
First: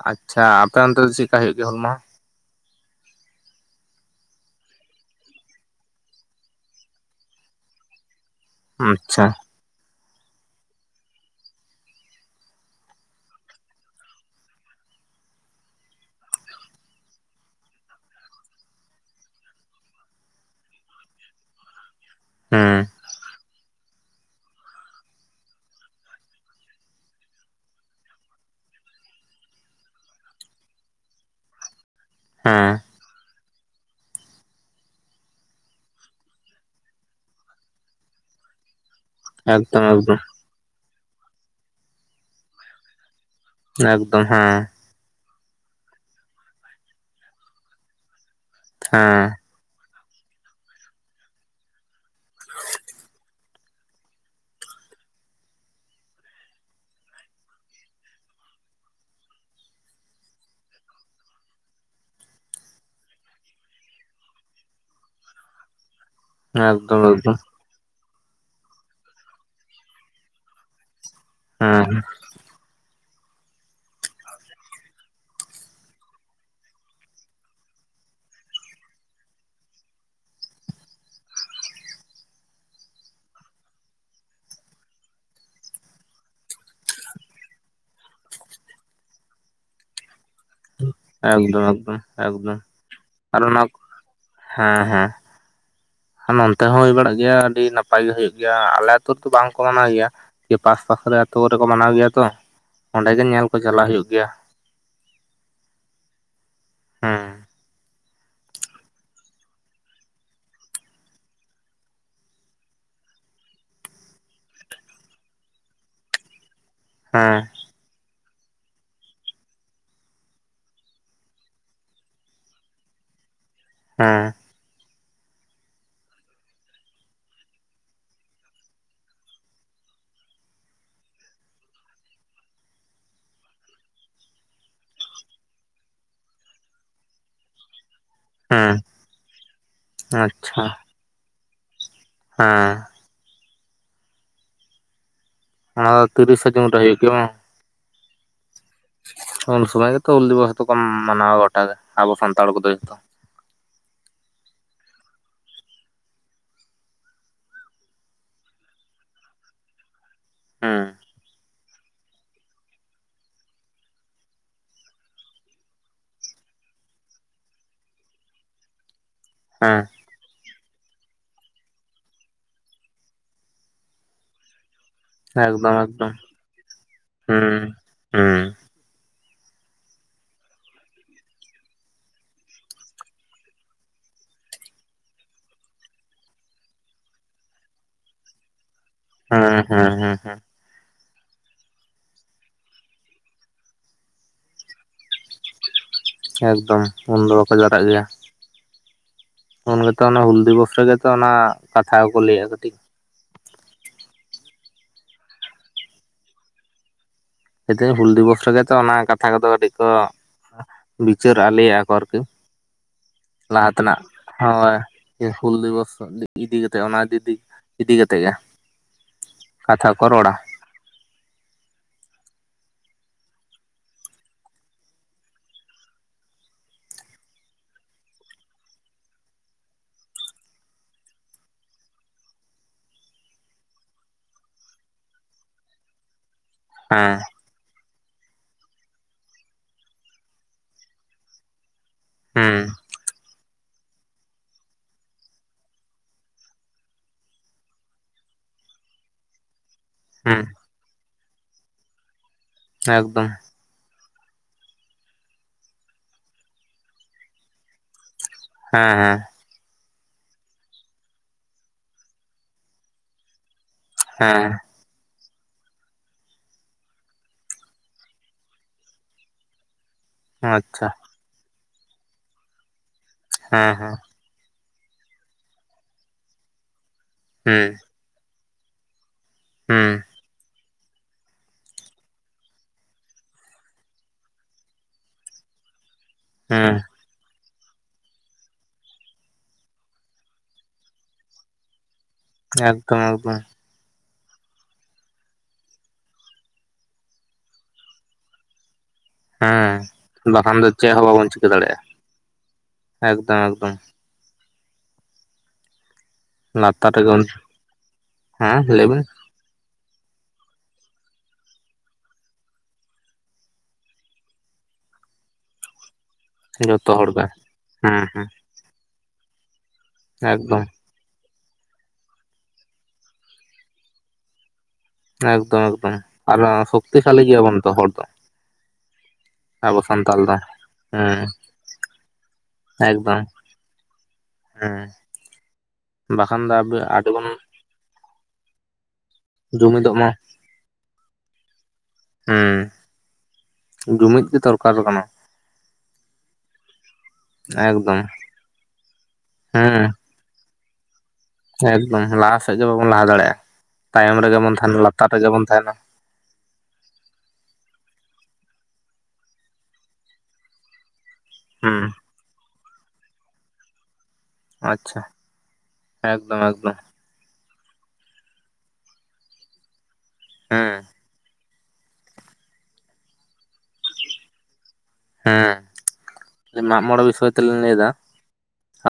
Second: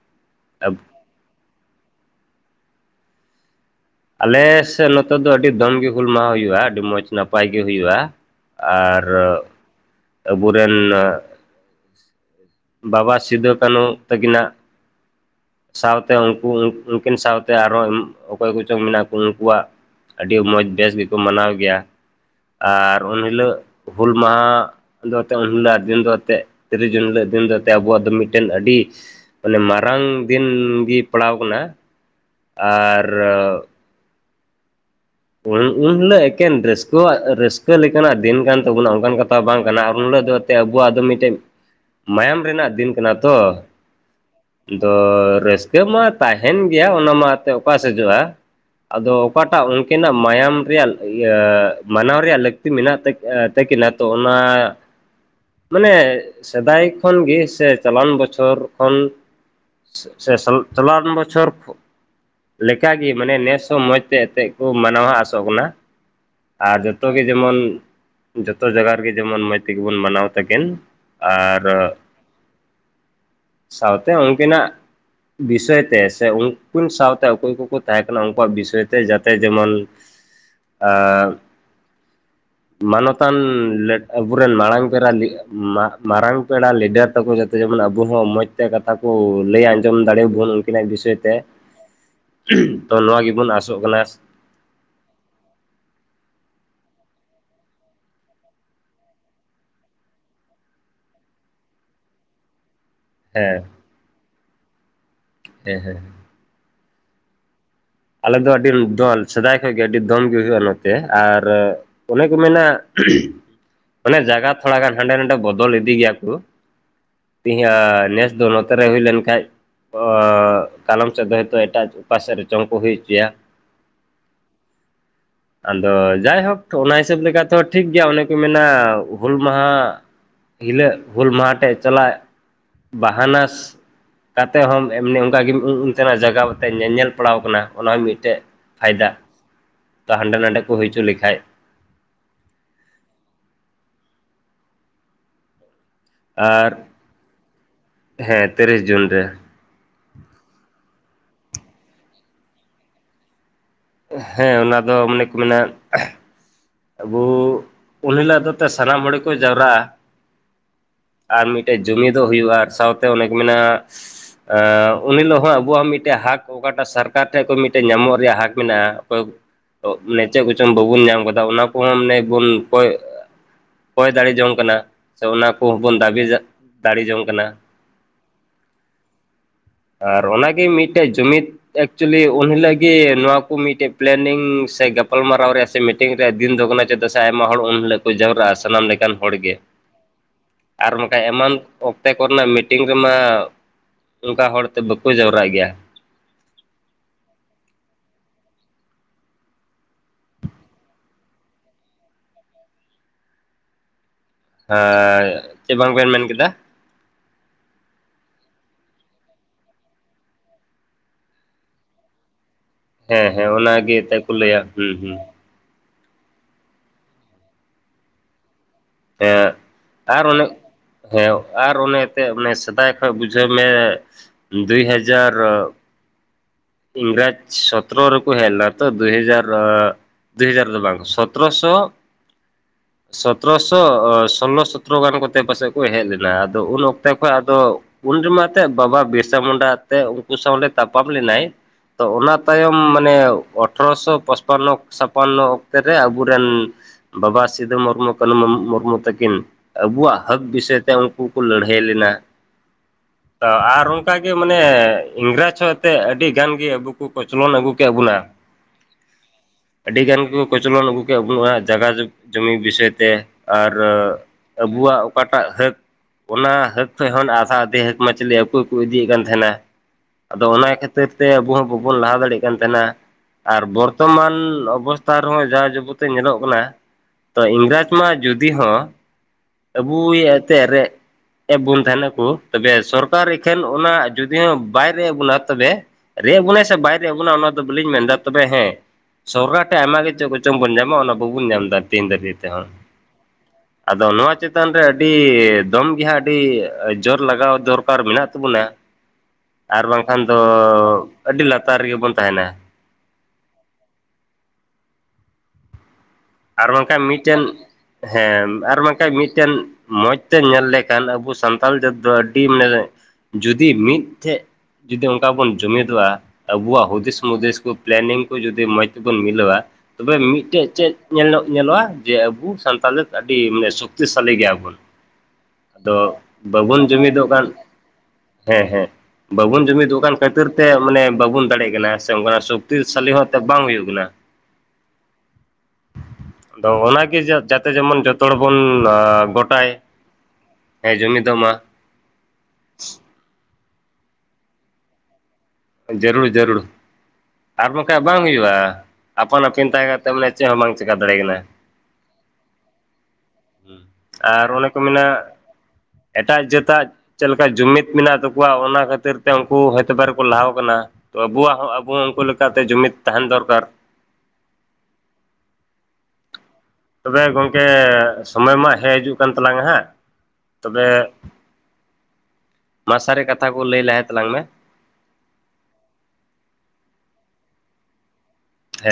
ᱟᱪᱪᱷᱟ ᱟᱯᱮ ᱚᱱᱛᱮ ᱫᱚ ᱪᱮᱫᱠᱟ ᱦᱩᱭᱩᱜ ᱜᱮ ᱦᱩᱞ ᱢᱟᱦᱟ ᱟᱞᱮ ᱥᱮᱫ ᱱᱚᱛᱮ ᱫᱚ ᱟᱹᱰᱤ ᱫᱚᱢ ᱜᱮ ᱦᱩᱞ ᱢᱟᱦᱟ ᱦᱩᱭᱩᱜᱼᱟ ᱟᱹᱰᱤ ᱢᱚᱡᱽ ᱱᱟᱯᱟᱭ ᱜᱮ ᱦᱩᱭᱩᱜᱼᱟ ᱟᱨ ᱟᱪᱪᱷᱟ ᱟᱵᱚ ᱨᱮᱱ [unintelligible] ᱵᱟᱵᱟ ᱥᱤᱫᱩ ᱠᱟᱹᱱᱦᱩ ᱛᱟᱹᱠᱤᱱᱟᱜ ᱥᱟᱶ ᱛᱮ ᱩᱱᱠᱩ ᱩᱱᱠᱤᱱ ᱥᱟᱶ ᱛᱮ ᱟᱨ ᱦᱚᱸ ᱚᱠᱚᱭ ᱠᱚᱪᱚᱝ ᱢᱮᱱᱟᱜ ᱠᱚ ᱩᱱᱠᱩᱣᱟᱜ ᱟᱹᱰᱤ ᱢᱚᱡᱽ ᱵᱮᱥ ᱜᱮ ᱠᱚ ᱢᱟᱱᱟᱣ ᱜᱮᱭᱟ ᱦᱮᱸ ᱟᱨ ᱩᱱ ᱦᱤᱞᱳᱜ ᱦᱩᱞ ᱢᱟᱦᱟ ᱟᱫᱚ ᱮᱱᱛᱮᱫ ᱩᱱᱦᱤᱞᱳᱜ ᱫᱤᱱ ᱫᱚ ᱮᱱᱛᱮᱫ ᱛᱤᱨᱤᱥ ᱡᱩᱱ ᱦᱤᱞᱳᱜ ᱫᱤᱱ ᱫᱚ ᱛᱮᱜ ᱟᱵᱚᱣᱟᱜ ᱫᱚ ᱢᱤᱫᱴᱮᱱ ᱟᱹᱰᱤᱼᱼ ᱢᱟᱱᱮ ᱢᱟᱨᱟᱝ ᱫᱤᱱ ᱜᱮ ᱯᱟᱲᱟᱣ ᱠᱟᱱᱟ ᱦᱮᱸ ᱟᱨ ᱩᱱ ᱩᱱ ᱦᱤᱞᱳᱜ ᱮᱠᱮᱱ ᱨᱟᱹᱥᱠᱟᱹᱣᱟᱜ ᱨᱟᱹᱥᱠᱟᱹ ᱞᱮᱠᱟᱱᱟᱜ ᱫᱤᱱ ᱠᱟᱱ ᱛᱟᱵᱚᱱᱟ ᱚᱱᱠᱟᱱ ᱠᱟᱛᱷᱟ ᱵᱟᱝ ᱠᱟᱱᱟ ᱮᱠᱫᱚᱢ ᱟᱨ ᱩᱱ ᱮᱠᱫᱚᱢ ᱦᱤᱞᱳᱜ ᱫᱚ ᱮᱱ ᱟᱵᱚᱣᱟᱜ ᱫᱚ ᱢᱤᱫᱴᱮᱡ ᱢᱟᱭᱟᱢ ᱨᱮᱱᱟᱜ ᱫᱤᱱ ᱠᱟᱱᱟ ᱛᱚ ᱮᱠᱫᱚᱢ ᱦᱮᱸᱼᱼ ᱟᱫᱚ ᱨᱟᱹᱥᱠᱟᱹ ᱢᱟ ᱛᱟᱦᱮᱱ ᱜᱮᱭᱟ ᱚᱱᱟ ᱢᱟ ᱮᱱᱛᱮᱫ ᱚᱠᱟ ᱥᱮᱡᱚᱜᱼᱟ ᱟᱫᱚ ᱦᱮᱸ ᱚᱠᱟ ᱩᱱᱠᱤᱱᱟᱜ ᱢᱟᱭᱟᱢ ᱨᱮᱭᱟᱜ ᱤᱭᱟᱹ ᱢᱟᱱᱟᱣ ᱨᱮᱭᱟᱜ ᱞᱟᱹᱠᱛᱤ ᱢᱮᱱᱟᱜ [unintelligible] ᱛᱟᱹᱠᱤᱱᱟ ᱛᱚ ᱚᱱᱟᱼᱼ ᱢᱟᱱᱮ ᱥᱮᱫᱟᱭ ᱠᱷᱚᱱ ᱜᱮ ᱥᱮ ᱪᱟᱞᱟᱣ ᱮᱱ ᱵᱚᱪᱷᱚᱨ ᱠᱷᱚᱱᱼᱼ [unintelligible] ᱥᱮ ᱪᱟᱞᱟᱣ ᱮᱱ ᱵᱚᱪᱷᱚᱨᱼᱼ ᱞᱮᱠᱟ ᱜᱮ ᱢᱟᱱᱮ ᱱᱮᱥ ᱦᱚᱸ ᱢᱚᱡᱽ ᱛᱮ ᱮᱱᱛᱮᱫ ᱠᱚ ᱢᱟᱱᱟᱣᱟ ᱟᱥᱚᱜ ᱠᱟᱱᱟ ᱟᱨ ᱮᱠᱫᱚᱢ ᱡᱚᱛᱚ ᱜᱮ ᱮᱠᱫᱚᱢ ᱡᱮᱢᱚᱱ ᱡᱚᱛᱚ ᱡᱟᱭᱜᱟ ᱨᱮᱜᱮ ᱡᱮᱢᱚᱱ ᱢᱚᱡᱽ ᱛᱮᱜᱮ ᱵᱚᱱ ᱢᱟᱱᱟᱣ ᱛᱟᱹᱠᱤᱱ ᱟᱨ ᱦᱮᱸ ᱥᱟᱶ ᱛᱮ ᱩᱱᱠᱤᱱᱟᱜᱼᱼ ᱵᱤᱥᱚᱭ ᱛᱮ ᱥᱮ ᱩᱱᱠᱤᱱ ᱥᱟᱶ ᱛᱮ ᱚᱠᱚᱭ ᱠᱚᱠᱚ ᱛᱟᱦᱮᱸ ᱠᱟᱱᱟ ᱩᱱᱠᱩᱣᱟᱜ ᱵᱤᱥᱚᱭ ᱛᱮ ᱡᱟᱛᱮ ᱡᱮᱢᱚᱱ [unintelligible] [inaudible] ᱢᱟᱱᱚᱛᱟᱱ ᱞᱮᱴ ᱟᱵᱚᱨᱮᱱ ᱢᱟᱲᱟᱝ ᱯᱮᱲᱟ ᱢᱟᱨᱟᱝ ᱯᱮᱲᱟ ᱞᱤᱰᱟᱨ ᱠᱚ ᱡᱟᱛᱮ ᱡᱮᱢᱚᱱ ᱟᱵᱚ ᱦᱚᱸ ᱢᱚᱡᱽ ᱛᱮ ᱠᱟᱛᱷᱟ ᱠᱚ ᱞᱟᱹᱭ ᱟᱸᱡᱚᱢ ᱫᱟᱲᱮᱵᱚᱱ ᱩᱱᱠᱤᱱᱟᱜ ᱵᱤᱥ ᱛᱮ ᱮᱠᱫᱚᱢ ᱮᱠᱫᱚᱢ ᱮᱠᱫᱚᱢ ᱛᱚ ᱱᱚᱣᱟ ᱟᱨ ᱜᱮᱵᱚᱱ ᱚᱱᱟ ᱟᱥᱚᱜ ᱠᱟᱱᱟ, ᱦᱮᱸ ᱦᱮᱸ ᱟ ᱱᱚᱱᱛᱮ ᱦᱚᱸ ᱦᱩᱭ ᱵᱟᱲᱟᱜ ᱜᱮᱭᱟ ᱟᱹᱰᱤ ᱱᱟᱯᱟᱭ ᱜᱮ ᱦᱩᱭᱩᱜ ᱜᱮᱭᱟ ᱟᱞᱮ ᱟᱹᱛᱩ ᱨᱮᱫᱚ ᱵᱟᱝ ᱠᱚ ᱢᱟᱱᱟᱣ ᱜᱮᱭᱟ᱾ ᱯᱟᱥᱯᱟᱥ ᱨᱮ ᱟᱛᱳ ᱠᱚᱨᱮ ᱠᱚ ᱢᱟᱱᱟᱣ ᱜᱮᱭᱟ ᱛᱚ ᱚᱸᱰᱮ ᱜᱮ ᱧᱮᱞ ᱠᱚ ᱦᱮᱸ ᱪᱟᱞᱟᱜ ᱦᱩᱭᱩᱜ ᱜᱮᱭᱟ᱾ ᱦᱮᱸ ᱦᱮᱸ ᱦᱮᱸ ᱟᱞᱮ ᱫᱚ ᱟᱹᱰᱤ ᱫᱚᱞ ᱥᱮᱫᱟᱭ ᱠᱷᱚᱱᱜ ᱜᱮ ᱟᱹᱰᱤ ᱫᱚᱢ ᱜᱮ ᱦᱩᱭᱩᱜ-ᱟ ᱱᱚᱛᱮ ᱟᱨ ᱚᱱᱮ ᱠᱚ ᱢᱮᱱᱟ ᱢᱟᱱᱮ ᱡᱟᱜᱟ ᱛᱷᱚᱲᱟᱟᱜᱟᱱ ᱦᱟᱸᱰᱮ ᱱᱟᱰᱮ ᱵᱚᱫᱚᱞ ᱤᱫᱤ ᱜᱮᱭᱟ ᱠᱩ᱾ ᱦᱮᱸ ᱛᱤᱦᱟᱹ ᱱᱮᱥ ᱫᱚ ᱱᱚᱛᱮ ᱨᱮ ᱦᱩᱭ ᱞᱮᱱᱠᱷᱟᱡ, ᱚ ᱠᱟᱞᱚᱢ ᱥᱮᱫ ᱫᱚ ᱦᱚᱭᱛᱳ ᱮᱴᱟᱜ ᱚᱠᱟᱥᱮᱫ ᱨᱮ ᱪᱚᱝ ᱠᱚ ᱦᱩᱭ ᱦᱚᱪᱚᱭᱟ ᱦᱮᱸ ᱟᱫᱚ ᱡᱟᱭᱦᱳᱠ ᱚᱱᱟ ᱦᱤᱥᱟᱹᱵ ᱞᱮᱠᱟ ᱛᱮᱦᱚᱸ ᱴᱷᱤᱠ ᱜᱮᱭᱟ ᱚᱱᱮ ᱠᱚ ᱢᱮᱱᱟ ᱦᱩᱞ ᱢᱟᱦᱟ ᱦᱤᱞᱟᱹᱜ ᱦᱩᱞ ᱢᱟᱦᱟᱴᱮ ᱪᱟᱞᱟᱜ ᱵᱟᱦᱟᱱᱟᱥ ᱠᱟᱛᱮ ᱦᱚᱸᱢ ᱮᱢᱱᱤ ᱚᱱᱠᱟᱟᱜᱮ ᱚᱱᱛᱮᱱᱟᱜ ᱡᱟᱜᱟᱣᱛᱮ ᱧᱮᱧᱮᱞ ᱯᱟᱲᱟᱣ ᱠᱟᱱᱟ ᱚᱱᱟ ᱦᱚᱸ ᱢᱤᱫᱴᱮᱡ ᱦᱮᱸ ᱯᱷᱟᱭᱫᱟ᱾ ᱛᱚ ᱦᱟᱸᱰᱮ ᱱᱟᱰᱮ ᱟᱪᱪᱷᱟ ᱠᱚ ᱦᱩᱭᱪᱚ ᱞᱮᱠᱷᱟᱡ, ᱦᱮᱸ ᱚᱱᱟ ᱫᱚ ᱛᱤᱨᱤᱥᱮ ᱡᱩᱱ ᱟᱨ ᱨᱮ ᱦᱩᱭᱩᱜ ᱜᱮᱭᱟ ᱵᱟᱝ? ᱦᱮᱸ ᱛᱤᱨᱤᱥ ᱡᱩᱱ ᱨᱮ᱾ ᱩᱱ ᱥᱩᱢᱚᱭ ᱜᱮᱛᱚ ᱩᱞ ᱫᱤᱵᱚᱥ ᱫᱚᱚ ᱠᱚ ᱢᱟᱱᱟᱣᱟ ᱜᱚᱴᱟᱜᱮ ᱟᱵᱚ ᱥᱟᱱᱛᱟᱲ ᱠᱚᱫᱚ ᱡᱚᱛᱚ᱾ ᱦᱮᱸ ᱚᱱᱟᱫᱚ ᱢᱟᱱᱮ ᱠᱚ ᱢᱮᱱᱟ ᱟᱵᱚ ᱩᱱ ᱦᱤᱞᱳᱜ ᱫᱚ ᱛᱮ ᱥᱟᱱᱟᱢ ᱦᱚᱲ ᱜᱮ ᱠᱚ ᱡᱟᱣᱨᱟᱜ-ᱟ᱾ ᱦᱩᱸ ᱟᱨ ᱢᱤᱫᱴᱮᱡ ᱡᱩᱢᱤᱫ ᱫᱚ ᱦᱩᱭᱩᱜ-ᱟ ᱟᱨ ᱥᱟᱶᱛᱮ ᱚᱱᱮᱠ ᱢᱮᱱᱟ ᱩᱱ ᱦᱤᱞᱳᱜ ᱦᱚᱸ ᱟᱵᱚᱣᱟᱜ ᱢᱤᱫᱴᱮᱡ ᱦᱟᱠ ᱚᱠᱟᱴᱟᱜ ᱥᱚᱨᱠᱟᱨ ᱴᱷᱮᱡ ᱠᱷᱚᱡ ᱢᱤᱫᱴᱮᱱ ᱧᱟᱢᱚᱜ ᱨᱮᱭᱟᱜ ᱦᱟᱠ ᱢᱮᱱᱟᱜ-ᱟ ᱚᱠᱚᱭ ᱦᱮᱸ ᱳᱜ ᱢᱟᱱᱮ ᱪᱮᱜ ᱠᱚᱪᱚᱝ ᱵᱟᱵᱩᱱ ᱧᱟᱢ ᱠᱟᱫᱟ᱾ ᱚᱱᱟ ᱠᱚᱦᱚᱸ ᱢᱟᱱᱮ ᱵᱚᱱ ᱠᱚᱭ ᱠᱚᱭ ᱫᱟᱲᱮ ᱡᱚᱝ ᱠᱟᱱᱟ᱾ ᱥᱮ ᱚᱱᱟ ᱮᱠᱫᱚᱢ ᱠᱚᱦᱚᱸ ᱵᱚᱱ ᱮᱠᱫᱚᱢ ᱫᱟᱹᱵᱤ ᱫᱟᱲᱮ ᱡᱚᱝ ᱠᱟᱱᱟ᱾ ᱦᱮᱸ ᱦᱮᱸ ᱟᱨ ᱚᱱᱟᱜᱮ ᱢᱤᱫᱴᱮᱡ ᱡᱩᱢᱤᱫ ᱮᱠᱪᱩ ᱞᱤ ᱩᱱᱦᱤᱞᱳᱜ ᱜᱮ ᱱᱚᱣᱟ ᱠᱚ ᱢᱤᱫᱴᱮᱡ ᱯᱮᱞᱮᱱᱤᱜ ᱥᱮ ᱜᱟᱯᱟᱞᱢᱟᱨᱟᱣ ᱨᱮ ᱥᱮ ᱢᱤ ᱛᱤᱝ ᱨᱮᱭᱟᱜ ᱫᱤᱱ ᱫᱚ ᱠᱟᱱᱟ ᱪᱮ ᱫᱟᱥᱟᱹᱟᱭᱢᱟ ᱦᱚᱲ ᱩᱱ ᱦᱤᱞᱳᱜ ᱠᱚ ᱡᱟᱣᱨᱟᱜ-ᱟ ᱥᱟᱱᱟᱢ ᱞᱮᱠᱟᱱ ᱦᱚᱲ ᱦᱮᱸ ᱜᱮ ᱦᱮᱸ ᱦᱮᱸ ᱦᱮᱸ ᱟᱨ ᱚᱱᱠᱟ ᱮᱢᱟᱱ ᱚᱠᱛᱮ ᱠᱚᱨᱮᱱᱟᱜ ᱢᱤᱴᱤᱝ ᱨᱮᱢᱟ ᱚᱝᱠᱟ ᱦᱚᱲᱛᱮ ᱵᱟᱠᱚ ᱡᱟᱣᱨᱟᱜ ᱜᱮᱭᱟ᱾ ᱮᱠᱫᱚᱢ ᱩᱱᱫᱚ ᱵᱟᱠᱚ ᱡᱟᱣᱨᱟᱜ ᱜᱮᱭᱟ᱾ ᱩᱱ ᱜᱮᱛᱚ ᱚᱱᱟ ᱦᱩᱞ ᱫᱤᱵᱚᱥ ᱨᱮᱜᱮᱛᱚ ᱚᱱᱟ ᱠᱟᱛᱷᱟ ᱠᱚ ᱠᱚ ᱞᱟᱹᱭᱟ ᱠᱟᱹᱴᱤᱡ᱾ ᱦᱮᱸ ᱪᱮᱜ ᱵᱟᱝ ᱵᱮᱱ ᱢᱮᱱ ᱠᱮᱫᱟ? ᱞᱟᱹᱭᱫᱟᱹᱧ ᱦᱩᱞ ᱫᱤᱵᱚᱥ ᱨᱮᱜᱮ ᱛᱚ ᱚᱱᱟ ᱠᱟᱛᱷᱟ ᱠᱚᱫᱚ ᱟᱹᱰᱤ ᱠᱚ ᱵᱤᱪᱟᱹᱨᱟ ᱨᱟᱜ-ᱟ ᱞᱮᱭᱟᱜ-ᱟ ᱠᱚ ᱟᱨᱠᱤ᱾ ᱦᱮᱸ ᱦᱮᱸ ᱞᱟᱦᱟ ᱚᱱᱟᱜᱮ ᱛᱮᱱᱟᱜ ᱛᱮ ᱠᱚ ᱞᱟᱹᱭᱟ ᱦᱩᱸ ᱦᱩᱸ ᱦᱳᱭ ᱦᱩᱞ ᱫᱤᱵᱚᱥ ᱤᱫᱤ ᱠᱟᱛᱮᱜ ᱚᱱᱟ ᱤᱫᱤ ᱠᱟᱛᱮᱫ ᱜᱮ ᱮᱸᱜ ᱠᱟᱛᱷᱟ ᱠᱚ ᱟᱨ ᱨᱚᱲᱟ ᱚᱱᱮ ᱦᱮᱸ ᱟᱨ ᱚᱱᱮ ᱮᱱᱛᱮᱜ ᱚᱱᱮ ᱥᱮᱫᱟᱭ ᱠᱷᱚᱱ ᱵᱩᱡᱷᱟᱹᱣ ᱢᱮ ᱫᱩᱭ ᱦᱟᱡᱟᱨ ᱤᱝᱨᱮᱡ ᱥᱚᱛᱨᱚ ᱨᱮᱠᱚ ᱦᱮᱡ ᱞᱮᱱᱟ ᱛᱚ? ᱫᱩᱭᱦᱟᱡᱟᱨ ᱫᱩᱭᱦᱟᱡᱟᱨ ᱫᱚ ᱵᱟᱝ ᱥᱚᱛᱨᱚᱥᱚ ᱥᱚᱛᱨᱚᱥᱚ ᱥᱳᱞᱞᱳ ᱥᱚᱛᱨᱚ ᱜᱟᱱ ᱠᱚᱛᱮ ᱯᱟᱥᱮᱫ ᱠᱚ ᱦᱮᱡ ᱞᱮᱱᱟ ᱟᱫᱚ ᱩᱱ ᱚᱠᱛᱮ ᱦᱮᱸ ᱠᱷᱚᱡ ᱟᱫᱚ ᱩᱱ ᱨᱮᱢᱟ ᱮᱱᱛᱮᱫ ᱵᱟᱵᱟ ᱵᱤᱨᱥᱟ ᱢᱩᱱᱰᱟ ᱮᱱᱛ ᱩᱱᱠᱩ ᱥᱟᱶᱞᱮ ᱛᱟᱯᱟᱢ ᱞᱮᱱᱟᱭ, ᱛᱚ ᱚᱱᱟ ᱦᱩᱸ ᱛᱟᱭᱚᱢ ᱢᱟᱱᱮ ᱟᱴᱷᱨᱚᱥᱚ ᱯᱚᱪᱯᱟᱱᱱᱚ ᱪᱷᱟᱯᱟᱱᱱᱚ ᱚᱠᱛᱮ ᱨᱮ ᱟᱵᱚᱨᱮᱱ ᱵᱟᱵᱟ ᱥᱤᱫᱩ ᱢᱩᱨᱢᱩ ᱠᱟᱱᱦᱩ ᱢᱩᱨᱢᱩ ᱛᱟᱹᱠᱤᱱ ᱟᱵᱚᱣᱟᱜ ᱦᱩᱸ ᱦᱠ ᱵᱤᱥᱚᱭ ᱛᱮ ᱩᱱᱠᱩ ᱠᱚ ᱞᱟᱹᱲᱦᱟᱹᱭ ᱞᱮᱱᱟ᱾ ᱮᱠᱫᱚᱢ᱾ ᱟᱨ ᱚᱱᱠᱟᱜᱮ ᱢᱟᱱᱮ ᱤᱝᱨᱮᱡᱽ ᱦᱚᱭᱛᱮ ᱟᱹᱰᱤ ᱜᱟᱱ ᱜᱮ ᱟᱵᱚ ᱠᱚ ᱠᱚᱪᱞᱚᱱ ᱟᱹᱜᱩ ᱠᱮᱜ ᱵᱩᱱᱟ, ᱦᱮᱸ ᱦᱮᱸ᱾ ᱟᱹᱰᱤ ᱜᱟᱱ ᱜᱮᱠᱚ ᱠᱚᱪᱞᱚᱱ ᱟᱹᱜᱩ ᱠᱮᱫ ᱵᱚᱱᱟ ᱡᱟᱜᱟ ᱡᱚ-ᱡᱩᱢᱤ ᱵᱤᱥᱚᱭ ᱛᱮ, ᱟᱨ ᱦᱮᱸ ᱟᱵᱩᱣᱟᱜ ᱚᱠᱟᱴᱟᱜ ᱦᱟᱹᱠ ᱚᱱᱟ ᱦᱟᱹᱠ ᱠᱷᱚᱡ ᱦᱚᱸ ᱟᱥᱟ ᱟᱫᱷᱮ ᱦᱟᱹᱠ ᱢᱟ ᱪᱤᱞᱤ ᱟᱠᱚ ᱜᱮᱠᱚ ᱤᱫᱤᱭᱮᱫ ᱠᱟᱱ ᱛᱟᱦᱮᱸᱱᱟ, ᱟᱫᱚ ᱚᱱᱟ ᱟᱪᱪᱷᱟ ᱠᱷᱟᱹᱛᱤᱨ ᱛᱮ ᱟᱵᱚ ᱦᱚᱸ ᱵᱟᱵᱚᱱ ᱞᱟᱦᱟ ᱫᱟᱲᱮᱜ ᱠᱟᱱ ᱛᱟᱦᱮᱸᱱᱟ ᱟᱨ ᱦᱮᱸ ᱦᱮᱸ ᱵᱚᱨᱛᱚᱢᱟᱱ ᱚᱵᱚᱥ ᱛᱟᱨ ᱦᱚᱸ ᱡᱟ ᱡᱩᱵᱩ ᱛᱤ ᱧᱮᱞᱚᱜ ᱠᱟᱱᱟ ᱛᱚ ᱦᱩᱸ ᱤᱝᱨᱟᱡ ᱢᱟ ᱡᱩᱫᱤ ᱦᱚᱸ ᱦᱩᱸ ᱟᱵᱩᱭ ᱮᱛᱮᱨᱮᱜ ᱮᱵᱳᱱ ᱛᱟᱦᱮᱸᱱᱟ ᱠᱚ ᱛᱚᱵᱮ ᱥᱚᱨᱠᱟᱨ ᱮᱠᱷᱮᱱ ᱚᱱᱟ ᱡᱩᱫᱤ ᱦᱚᱸ ᱵᱟᱭ ᱨᱮ ᱵᱚᱱᱟ ᱛᱚᱵᱮ ᱨᱮᱜ ᱵᱚᱱᱟᱭ ᱥᱮ ᱦᱩᱸ ᱵᱟᱭ ᱨᱮᱜ ᱵᱚᱱᱟ ᱚᱱᱟ ᱫᱚ ᱵᱟᱹᱞᱤᱧ ᱢᱮᱱ ᱫᱟ ᱛᱚᱵᱮ ᱦᱮᱸ ᱥᱚᱨᱨᱟ ᱴᱮ ᱟᱭᱢᱟ ᱜᱮ ᱪᱮᱜ ᱠᱚᱪᱚ ᱵᱚᱱ ᱧᱟᱢᱟ ᱚᱱᱟ ᱵᱟᱵᱚᱱ ᱧᱟᱢ ᱫᱟ ᱫᱤᱱ ᱜᱮ ᱫᱷᱟᱵᱤᱡ᱾ ᱮᱠᱫᱚᱢ ᱮᱠᱫᱚᱢ᱾ ᱟᱫᱚ ᱱᱚᱣᱟ ᱪᱮᱛᱟᱱ ᱨᱮ ᱟᱹᱰᱤ ᱫᱚᱢ ᱜᱮ ᱦᱟᱸᱜ ᱟᱹᱰᱤ ᱡᱳᱨ ᱞᱟᱜᱟᱣ ᱫᱚᱨᱠᱟᱨ ᱢᱮᱱᱟᱜ ᱛᱟᱵᱚᱱᱟ ᱦᱮᱸ ᱟᱨ ᱵᱟᱝᱠᱷᱟᱱ ᱫᱚ ᱵᱟᱠᱷᱟᱱ ᱪᱮᱫ ᱦᱚᱸ ᱵᱟᱵᱚᱱ ᱟᱹᱰᱤ ᱪᱤᱠᱟᱹ ᱞᱟᱛᱟᱨ ᱫᱟᱲᱮᱭᱟᱜᱼᱟ ᱨᱮ ᱜᱮ ᱵᱚᱱ ᱛᱟᱦᱮᱸᱟ᱾ ᱮᱠᱫᱚᱢ ᱮᱠᱫᱚᱢ᱾ ᱟᱨ ᱞᱟᱛᱟᱨ ᱵᱟᱝᱠᱷᱟᱪ ᱨᱮᱜᱮ ᱵᱚᱱ ᱢᱤᱫᱴᱮᱱ ᱦᱮᱸ ᱟᱨ ᱵᱟᱝᱠᱷᱟᱪ ᱢᱤᱫ ᱢᱤᱫᱴᱮᱱ ᱢᱚᱡᱽ ᱛᱮ ᱧᱮᱞ ᱞᱮᱠᱷᱟᱱ ᱟᱵᱚ ᱥᱟᱱᱛᱟᱞ ᱡᱟᱹᱛ ᱫᱚ ᱟᱹᱰᱤ ᱢᱟᱱᱮ ᱡᱩᱫᱤ ᱢᱤᱫᱴᱷᱮᱪ ᱡᱩᱫᱤ ᱚᱝᱠᱟ ᱵᱚᱱ ᱡᱩᱢᱤᱫᱚᱜᱼᱟ, ᱟᱵᱩᱣᱟᱜ ᱡᱚᱛᱚ ᱦᱚᱲ ᱦᱩᱫᱤᱥ ᱜᱮ ᱢᱩᱫᱤᱥ ᱠᱚ ᱦᱮᱸ ᱯᱞᱮᱱᱤᱝ ᱦᱮᱸ ᱠᱚ ᱡᱩᱫᱤ ᱢᱚᱸᱡᱽ ᱛᱮᱵᱚᱱ ᱢᱤᱞᱟᱹᱣᱟ ᱛᱚᱵᱮ ᱮᱠᱫᱚᱢ ᱢᱤᱫᱴᱮᱪ ᱪᱮᱫ ᱧᱮᱞᱚᱜ ᱧᱮᱞᱚᱜᱼᱟ ᱡᱮ ᱟᱵᱩ ᱥᱟᱱᱛᱟᱞ ᱨᱮ ᱟᱹᱰᱤ ᱢᱟᱱᱮ ᱥᱚᱠᱛᱤᱥᱟᱞᱤ ᱜᱮᱭᱟᱵᱚᱱ᱾ ᱮᱠᱫᱚᱢ ᱮᱠᱫᱚᱢ, ᱟᱫᱚ ᱟᱨᱚ ᱵᱟᱵᱚᱱ ᱡᱩᱢᱤᱫᱚᱜ ᱥᱚᱠᱛᱤᱥᱟᱞᱤ ᱜᱮᱭᱟᱵᱚᱱ ᱛᱚ ᱦᱚᱲ ᱫᱚ᱾ ᱦᱮᱸ ᱦᱮᱸ᱾ ᱵᱟᱵᱩᱱ ᱟᱵᱚ ᱢᱩᱡᱤᱫᱚᱜ ᱠᱟᱱ ᱥᱟᱱᱛᱟᱞ ᱫᱚ ᱠᱷᱟᱛᱤᱨ ᱛᱮ ᱢᱟᱱᱮ ᱦᱮᱸ ᱵᱟᱵᱩᱱ ᱫᱟᱲᱮᱜ ᱠᱟᱱᱟ ᱥᱮ ᱚᱱᱠᱟᱱᱟᱜ ᱥᱚᱠᱛᱤᱥᱟᱞᱤ ᱮᱠᱫᱚᱢ ᱦᱚᱸ ᱛᱮ ᱵᱟᱝ ᱦᱩᱭᱩᱜ ᱠᱟᱱᱟ᱾ ᱦᱮᱸ ᱵᱟᱠᱷᱟᱱ ᱫᱚ ᱟᱵᱚ ᱟᱹᱰᱤ ᱵᱚᱱ ᱛᱮ ᱡᱮᱢᱚᱱ ᱡᱚᱛᱚ ᱦᱚᱲ ᱵᱚᱱ ᱟᱻ ᱜᱚᱴᱟᱭ ᱡᱩᱢᱤᱫᱚᱜ ᱢᱟ ᱮ ᱡᱩᱢᱤᱫᱚᱜ ᱢᱟ, ᱦᱩᱸ ᱡᱩᱢᱤᱫ ᱜᱮ ᱫᱚᱨᱠᱟᱨ ᱠᱟᱱᱟ᱾ ᱡᱟᱹᱨᱩᱲ ᱡᱟᱹᱨᱩᱲ ᱟᱨ ᱵᱟᱝ ᱮᱠᱫᱚᱢ ᱠᱷᱟᱪ ᱵᱟᱝ ᱦᱩᱭᱩᱜᱼᱟ, ᱟᱯᱟᱱ ᱟᱯᱤᱱ ᱦᱮᱸ ᱛᱟᱸᱦᱮ ᱠᱟᱛᱮ ᱢᱟᱱᱮ ᱪᱮᱜ ᱦᱚᱸ ᱵᱟᱝ ᱪᱤᱠᱟ ᱫᱟᱲᱮ ᱠᱟᱱᱟ᱾ ᱮᱠᱫᱚᱢ ᱞᱟᱦᱟ ᱥᱮᱫ ᱜᱮ ᱵᱟᱵᱚᱱ ᱞᱟᱦᱟ ᱫᱟᱲᱮᱭᱟᱜᱼᱟ ᱛᱟᱭᱚᱢ ᱨᱮᱜᱮ ᱟᱨ ᱵᱚᱱ ᱚᱱᱮ ᱛᱟᱦᱮᱸᱱᱟ ᱠᱚ ᱞᱟᱛᱟᱨ ᱢᱮᱱᱟ ᱨᱮᱜᱮ ᱵᱚᱱ ᱛᱟᱦᱮᱸᱱᱟ᱾ ᱮᱴᱟᱜ ᱡᱟᱹᱛᱟᱜ ᱪᱮᱫ ᱞᱮᱠᱟ ᱡᱩᱢᱤᱫ ᱢᱮᱱᱟᱜ ᱛᱟᱠᱚᱣᱟ, ᱚᱱᱟ ᱠᱷᱟᱹᱛᱤᱨ ᱛᱮ ᱩᱱᱠᱩ ᱦᱚᱭᱛᱳ ᱵᱟᱨᱮ ᱠᱚ ᱞᱟᱦᱟᱣ ᱠᱟᱱᱟ᱾ ᱟᱵᱚᱣᱟᱜ ᱦᱚᱸ ᱦᱩᱸ ᱟᱵᱚ ᱩᱱᱠᱩ ᱞᱮᱠᱟᱛᱮ ᱡᱩᱢᱤᱫ ᱛᱟᱦᱮᱱ ᱫᱚᱨᱠᱟᱨ᱾ ᱟᱪᱪᱷᱟ ᱮᱠᱫᱚᱢ ᱮᱠᱫᱚᱢ᱾ ᱛᱚᱵᱮ ᱜᱚᱢᱠᱮ ᱥᱚᱢᱚᱭ ᱢᱟ ᱦᱮᱡ ᱦᱤᱡᱩᱜ ᱠᱟᱱ ᱛᱟᱞᱟᱝᱟ ᱦᱟᱸᱜ ᱦᱮᱸ ᱛᱚᱵᱮ ᱢᱟᱥᱟᱨᱮ ᱠᱟᱛᱷᱟ ᱠᱚ ᱞᱮᱭ ᱞᱟᱦᱟᱭ ᱛᱟᱞᱟᱝ ᱢᱮ ᱦᱮᱸ ᱢᱟᱜᱢᱚᱬᱮ ᱵᱤᱥᱚᱭ ᱛᱮᱞᱤᱧ ᱞᱮᱭ ᱫᱟ ᱦᱮᱸ